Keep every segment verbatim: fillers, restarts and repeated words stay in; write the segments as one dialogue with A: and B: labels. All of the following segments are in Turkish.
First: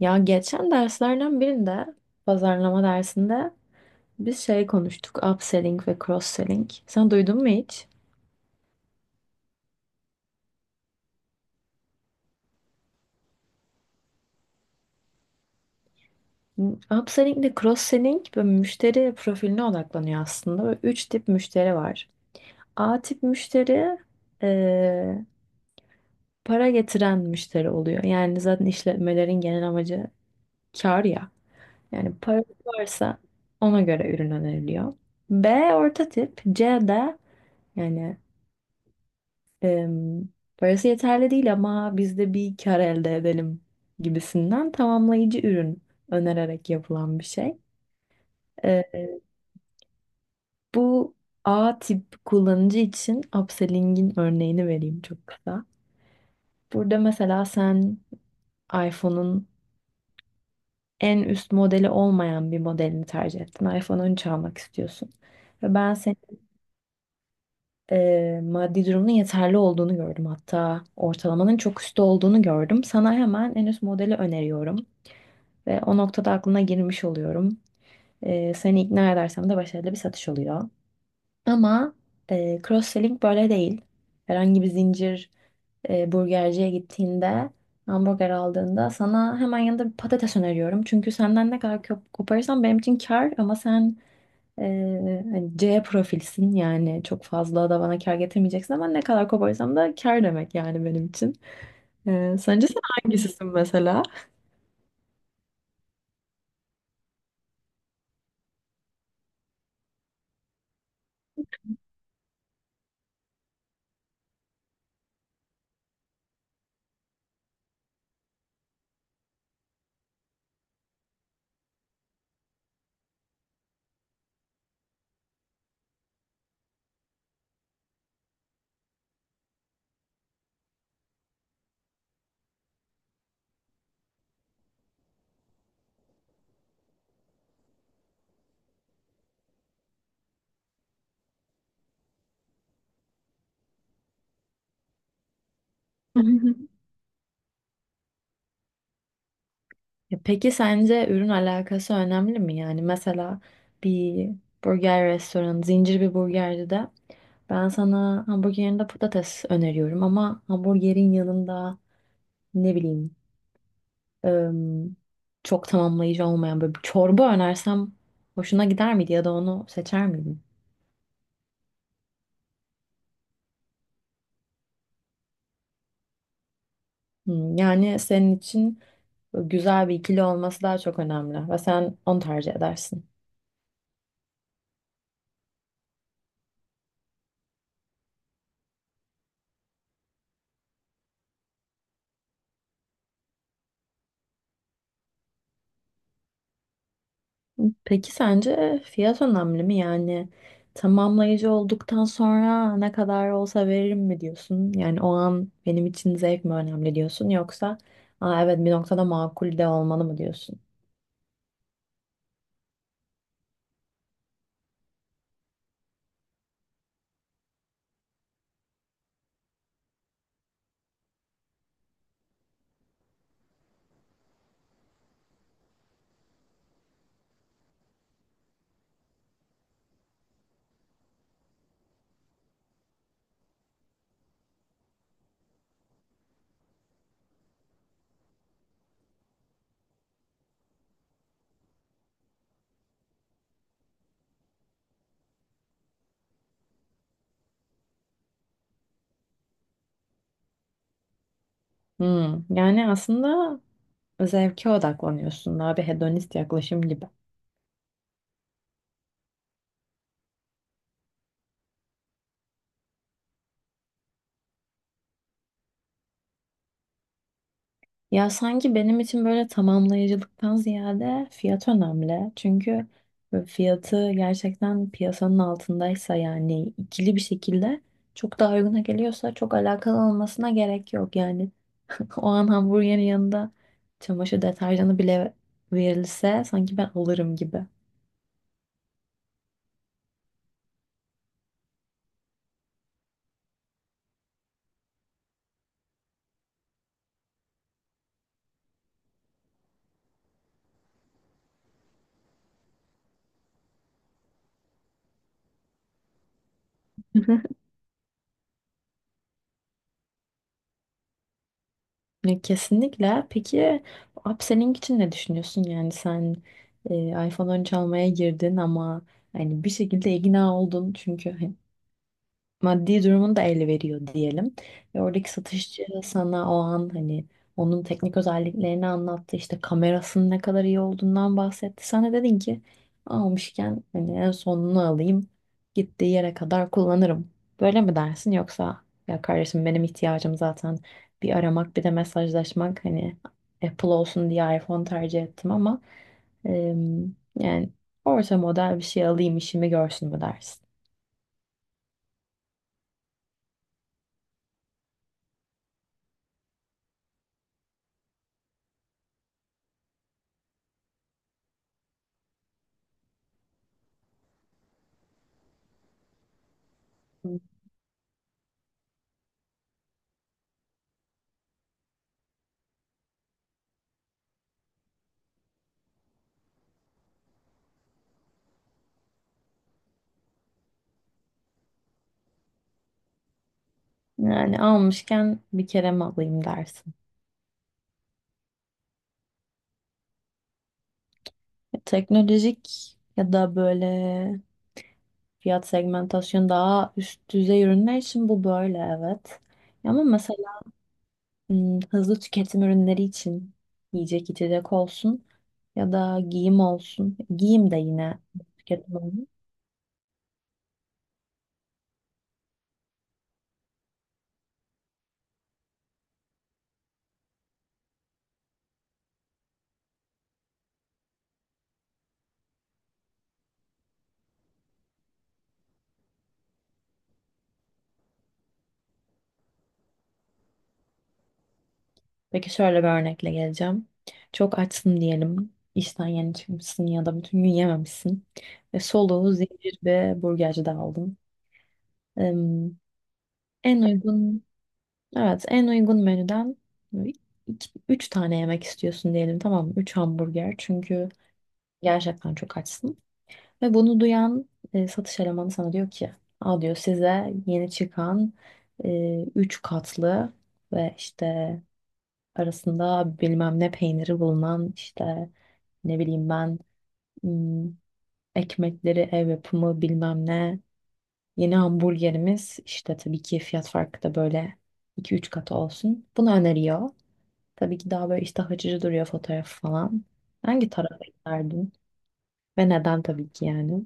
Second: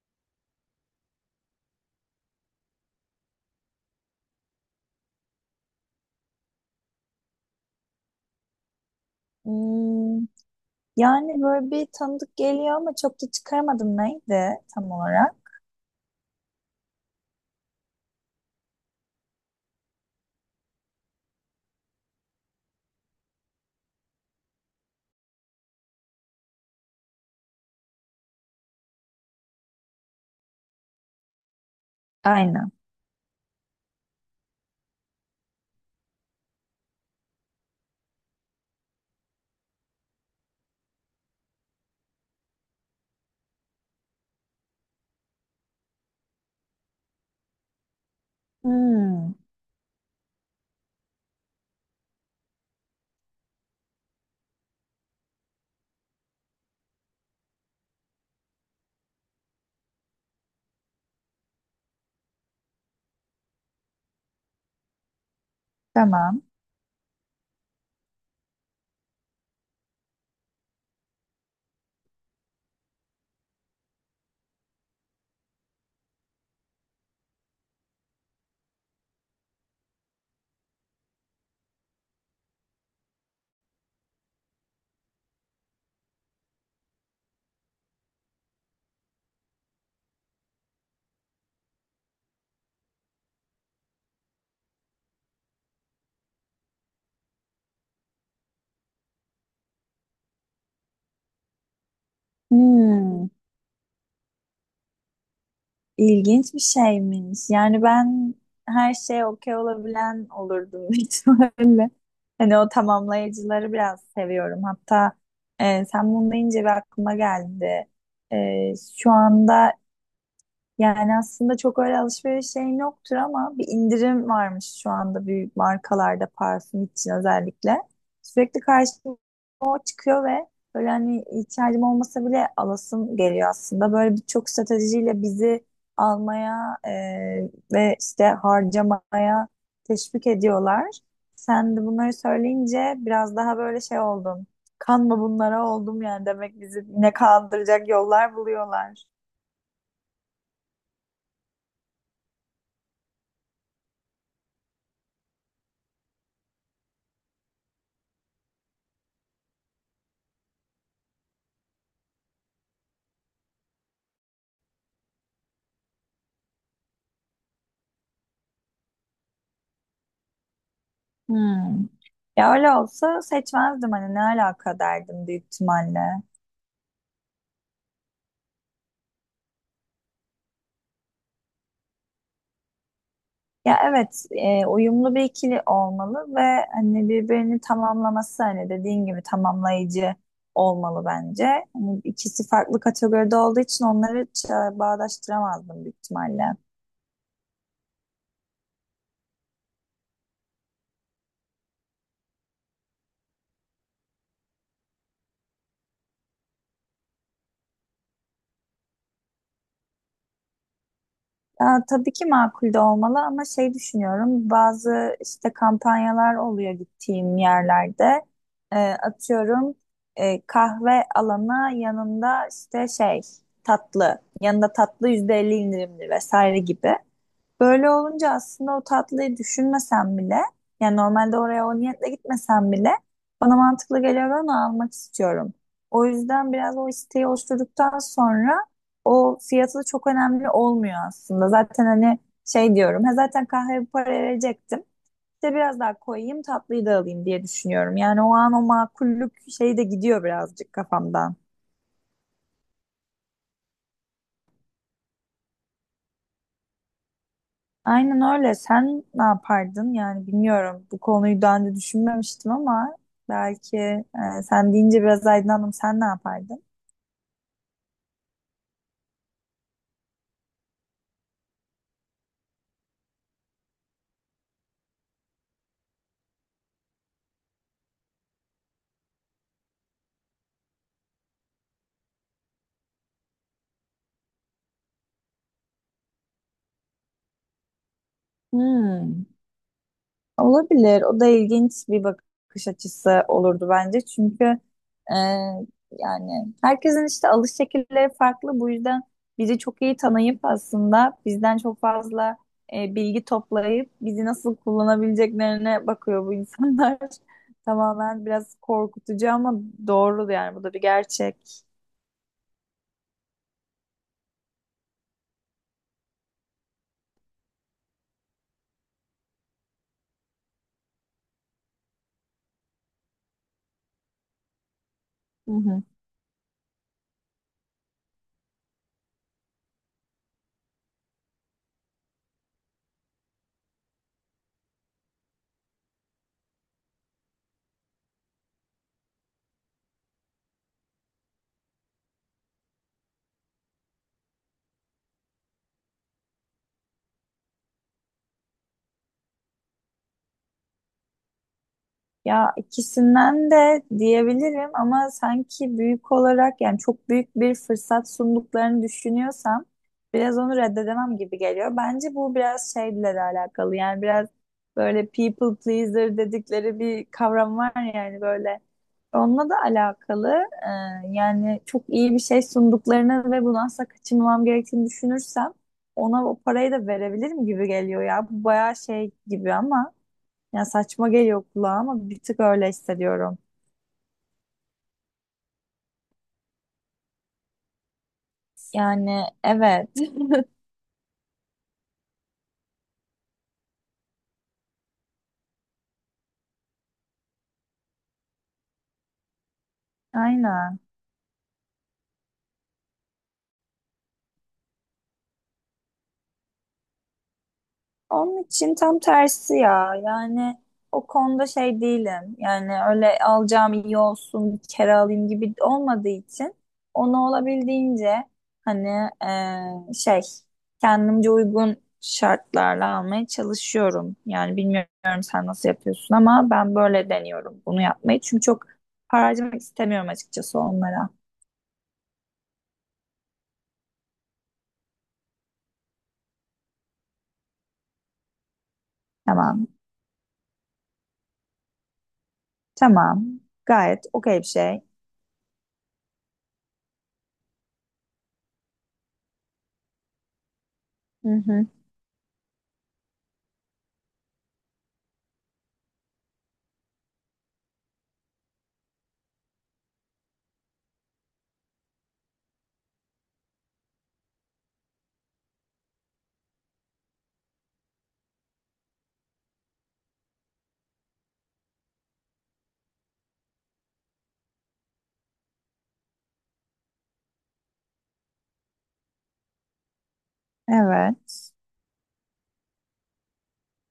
A: Ya geçen derslerden birinde, pazarlama dersinde biz şey konuştuk, upselling ve cross-selling. Sen duydun mu hiç?
B: Hmm, yani böyle bir tanıdık geliyor ama çok da çıkaramadım neydi tam olarak.
A: Hmm, Upselling ile cross-selling böyle müşteri profiline odaklanıyor aslında. Böyle üç tip müşteri var. A tip müşteri eee, para getiren müşteri oluyor. Yani zaten işletmelerin genel amacı kar ya. Yani para
B: Aynen.
A: varsa ona göre ürün öneriliyor. B orta tip, C de yani Em, parası yeterli değil ama biz de bir kar elde edelim gibisinden tamamlayıcı ürün önererek yapılan bir şey. E,
B: Hmm,
A: bu A tip kullanıcı için upselling'in örneğini vereyim çok kısa. Burada mesela sen iPhone'un en üst modeli olmayan bir modelini tercih ettin. iPhone on üç almak istiyorsun. Ve ben senin
B: tamam.
A: e, maddi durumunun yeterli olduğunu gördüm. Hatta ortalamanın çok üstte olduğunu gördüm. Sana hemen en üst modeli öneriyorum. Ve o noktada aklına girmiş oluyorum. E, seni ikna edersem de başarılı bir satış oluyor. Ama e, cross-selling böyle değil. Herhangi bir zincir e, burgerciye gittiğinde hamburger aldığında sana hemen yanında bir patates öneriyorum. Çünkü senden ne kadar kop- koparırsam benim için kar, ama sen e, hani C profilsin, yani çok fazla da bana kar getirmeyeceksin, ama ne kadar koparırsam da kar demek yani benim için. E, sence sen
B: Hmm,
A: hangisisin mesela?
B: ilginç bir şeymiş. Yani ben her şeye okey olabilen olurdum ihtimalle. Hani o tamamlayıcıları biraz seviyorum. Hatta e, sen bunu deyince bir aklıma geldi. E, şu anda Yani aslında çok öyle alışveriş şeyim yoktur ama bir indirim varmış şu anda büyük markalarda parfüm için özellikle. Sürekli karşıma o çıkıyor ve böyle hani ihtiyacım olmasa bile alasım geliyor aslında. Böyle birçok stratejiyle bizi almaya e, ve işte harcamaya teşvik ediyorlar. Sen de bunları söyleyince biraz daha böyle şey oldum. Kanma bunlara oldum yani demek bizi ne kandıracak yollar buluyorlar.
A: Ya peki sence ürün alakası önemli mi? Yani mesela bir burger restoranı, zincir bir burgerci de ben sana hamburgerin de patates öneriyorum ama hamburgerin yanında ne bileyim ım, çok tamamlayıcı olmayan böyle bir çorba önersem hoşuna gider miydi ya da onu seçer miydin?
B: Hmm. Ya öyle olsa seçmezdim, hani ne alaka derdim büyük ihtimalle.
A: Hmm, yani senin için güzel bir ikili olması daha çok önemli ve sen onu tercih edersin.
B: Ya evet, e, uyumlu bir ikili olmalı ve hani birbirini tamamlaması, hani dediğin gibi tamamlayıcı olmalı bence. Hani ikisi farklı kategoride olduğu için onları ça- bağdaştıramazdım büyük ihtimalle.
A: Peki sence fiyat önemli mi? Yani tamamlayıcı olduktan sonra ne kadar olsa veririm mi diyorsun? Yani o an benim için zevk mi önemli diyorsun, yoksa Aa, evet bir noktada makul de olmalı mı diyorsun?
B: Ya, tabii ki makul de olmalı ama şey düşünüyorum, bazı işte kampanyalar oluyor gittiğim yerlerde. Ee, atıyorum, e, kahve alana yanında işte şey, tatlı yanında tatlı yüzde elli indirimli vesaire gibi. Böyle olunca aslında o tatlıyı düşünmesem bile, yani normalde oraya o niyetle gitmesem bile bana mantıklı geliyor ve onu almak istiyorum. O yüzden biraz o isteği oluşturduktan sonra o fiyatı da çok önemli olmuyor aslında. Zaten hani şey diyorum, ha zaten kahveye bu paraya verecektim. İşte biraz daha koyayım, tatlıyı da alayım diye düşünüyorum. Yani o an o makullük şeyi de gidiyor birazcık kafamdan.
A: Hmm, Yani aslında zevke odaklanıyorsun, daha bir hedonist yaklaşım gibi.
B: Aynen öyle. Sen ne yapardın? Yani bilmiyorum. Bu konuyu daha önce düşünmemiştim ama belki e, sen deyince biraz aydınlandım. Sen ne yapardın?
A: Ya sanki benim için böyle tamamlayıcılıktan ziyade fiyat önemli. Çünkü böyle fiyatı gerçekten piyasanın altındaysa, yani ikili bir şekilde çok daha uyguna geliyorsa çok alakalı olmasına gerek yok. Yani o an hamburgerin yanında çamaşır deterjanı bile verilse sanki ben alırım gibi.
B: Hmm. Olabilir. O da ilginç bir bakış açısı olurdu bence. Çünkü e, yani herkesin işte alış şekilleri farklı. Bu yüzden bizi çok iyi tanıyıp aslında bizden çok fazla e, bilgi toplayıp bizi nasıl kullanabileceklerine bakıyor bu insanlar. Tamamen biraz korkutucu ama doğru, yani bu da bir gerçek.
A: Ya kesinlikle. Peki bu upselling için ne düşünüyorsun? Yani sen e, iPhone on üç almaya girdin ama hani bir şekilde ikna oldun çünkü maddi durumunu da ele veriyor diyelim. Ve oradaki
B: Hı hı.
A: satışçı sana o an hani onun teknik özelliklerini anlattı. İşte kamerasının ne kadar iyi olduğundan bahsetti. Sen de dedin ki almışken hani en sonunu alayım. Gittiği yere kadar kullanırım. Böyle mi dersin, yoksa ya kardeşim benim ihtiyacım zaten bir aramak bir de mesajlaşmak, hani Apple olsun diye iPhone tercih ettim ama em, yani orta model bir şey alayım işimi görsün mü dersin?
B: Ya ikisinden de diyebilirim ama sanki büyük olarak, yani çok büyük bir fırsat sunduklarını düşünüyorsam biraz onu reddedemem gibi geliyor. Bence bu biraz şeyle de alakalı, yani biraz böyle people pleaser dedikleri bir kavram var, yani böyle onunla da alakalı. Ee, yani çok iyi bir şey sunduklarını ve bunu asla kaçırmamam gerektiğini düşünürsem ona o parayı da verebilirim gibi geliyor ya. Bu bayağı şey gibi ama. Yani saçma geliyor kulağa ama bir tık öyle hissediyorum.
A: Yani almışken bir kere mi alayım dersin.
B: Yani evet.
A: E, Teknolojik ya da böyle fiyat segmentasyon daha üst düzey ürünler için bu böyle evet. Ama mesela
B: Aynen.
A: hmm, hızlı tüketim ürünleri için, yiyecek içecek olsun ya da giyim olsun. Giyim de yine
B: Onun için tam
A: tüketim ürünü.
B: tersi ya. Yani o konuda şey değilim. Yani öyle alacağım, iyi olsun, bir kere alayım gibi olmadığı için onu olabildiğince hani eee, şey, kendimce uygun şartlarla almaya çalışıyorum. Yani bilmiyorum sen nasıl yapıyorsun ama ben böyle deniyorum bunu yapmayı. Çünkü çok para harcamak istemiyorum açıkçası onlara.
A: Peki şöyle bir örnekle geleceğim. Çok açsın diyelim. İşten yeni çıkmışsın ya da bütün gün yememişsin. Ve soluğu
B: Tamam.
A: zincir ve burgercide aldın. Em,
B: Tamam.
A: en
B: Gayet okey bir
A: uygun
B: şey.
A: Evet, en uygun menüden iki, üç tane yemek istiyorsun diyelim, tamam mı? Üç hamburger, çünkü
B: Hı hı.
A: gerçekten çok açsın. Ve bunu duyan e, satış elemanı sana diyor ki, Aa, diyor, size yeni çıkan e, üç katlı ve işte arasında bilmem ne peyniri bulunan, işte ne bileyim ben hmm, ekmekleri ev yapımı bilmem ne yeni hamburgerimiz, işte tabii ki fiyat farkı da böyle iki üç katı olsun. Bunu öneriyor. Tabii ki daha böyle iştah açıcı duruyor, fotoğraf falan. Hangi tarafa
B: Evet.
A: giderdin? Ve neden tabii ki yani?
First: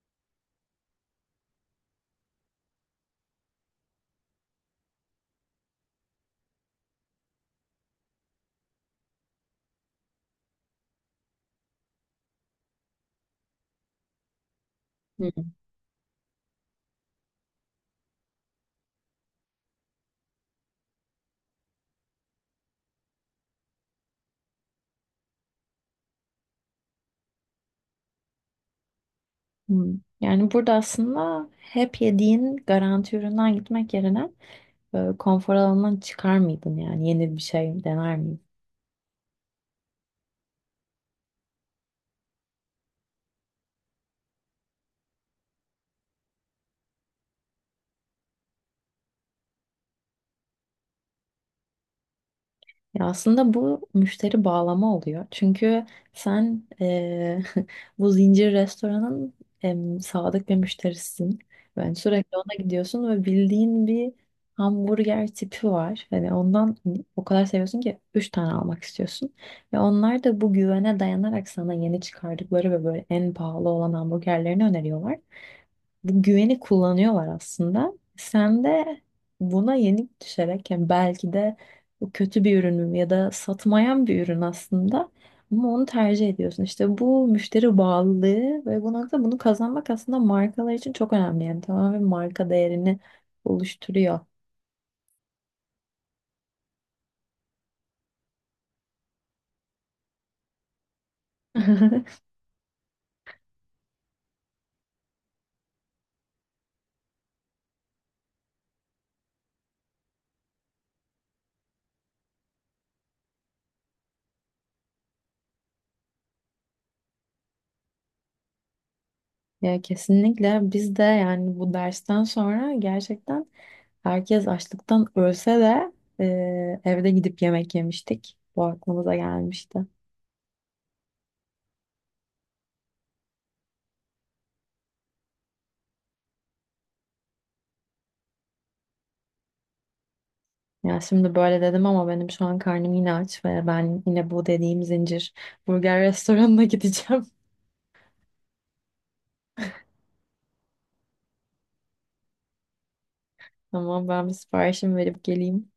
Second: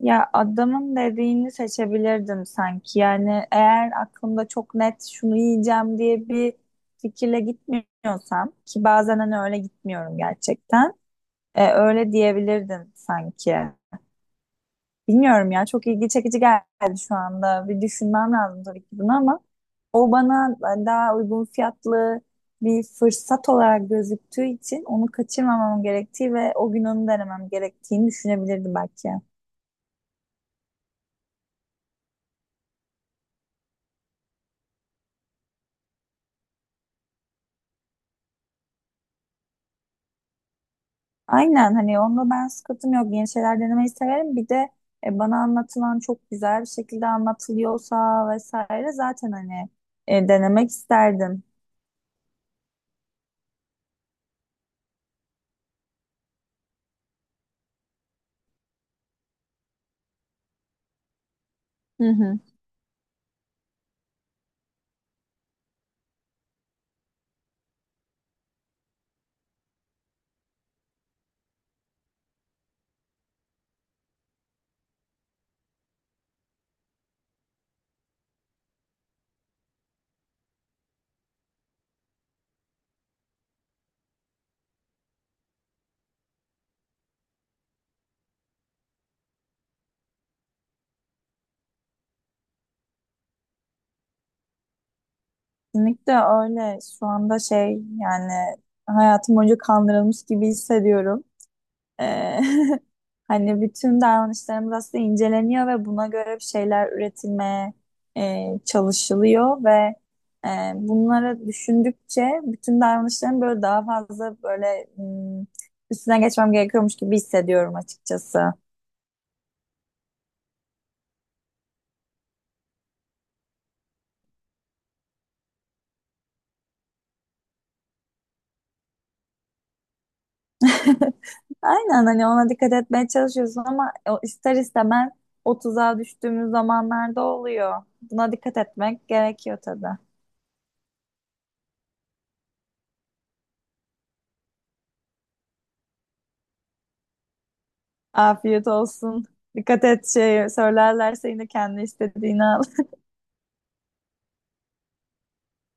B: Ya adamın dediğini seçebilirdim sanki. Yani eğer aklımda çok net şunu yiyeceğim diye bir fikirle gitmiyorsam, ki bazen hani öyle gitmiyorum gerçekten. E, öyle diyebilirdim sanki.
A: Hı.
B: Bilmiyorum ya, çok ilgi çekici geldi şu anda. Bir düşünmem lazım tabii ki bunu ama o bana daha uygun fiyatlı bir fırsat olarak gözüktüğü için onu kaçırmamam gerektiği ve o gün onu denemem gerektiğini düşünebilirdim belki.
A: Hmm. Yani burada aslında hep yediğin garanti üründen gitmek yerine e, konfor alanından çıkar mıydın yani? Yeni bir şey dener miydin?
B: Aynen, hani onda ben sıkıntım yok. Yeni şeyler denemeyi severim. Bir de e, bana anlatılan çok güzel bir şekilde anlatılıyorsa vesaire zaten hani e, denemek isterdim.
A: Ya aslında bu müşteri bağlama oluyor. Çünkü sen eee, bu zincir restoranın em, sadık bir müşterisin. Ben
B: Hı
A: sürekli
B: hı.
A: ona gidiyorsun ve bildiğin bir hamburger tipi var. Hani ondan o kadar seviyorsun ki üç tane almak istiyorsun. Ve onlar da bu güvene dayanarak sana yeni çıkardıkları ve böyle en pahalı olan hamburgerlerini öneriyorlar, bu güveni kullanıyorlar aslında. Sen de buna yenik düşerek, yani belki de bu kötü bir ürün ya da satmayan bir ürün aslında, ama onu tercih ediyorsun. İşte bu müşteri bağlılığı, ve bu nokta bunu kazanmak aslında markalar için çok önemli. Yani tamamen marka değerini oluşturuyor.
B: Kesinlikle öyle. Şu anda şey, yani hayatım boyunca kandırılmış gibi hissediyorum. Ee, Hani bütün davranışlarımız aslında inceleniyor ve buna göre bir şeyler üretilmeye e, çalışılıyor ve e, bunları düşündükçe bütün davranışlarım böyle daha fazla böyle hmm, üstüne geçmem gerekiyormuş gibi hissediyorum açıkçası.
A: Ya kesinlikle, biz de yani bu dersten sonra gerçekten herkes açlıktan ölse de e, evde gidip yemek yemiştik. Bu aklımıza gelmişti.
B: Aynen, hani ona dikkat etmeye çalışıyorsun ama o ister istemez o tuzağa düştüğümüz zamanlarda oluyor. Buna dikkat etmek gerekiyor tabii.
A: Ya şimdi böyle dedim ama benim şu an karnım yine aç, ve ben yine bu dediğim zincir burger restoranına gideceğim.
B: Afiyet olsun. Dikkat et, şey söylerlerse yine kendi istediğini al.
A: Ama ben bir siparişimi verip geleyim.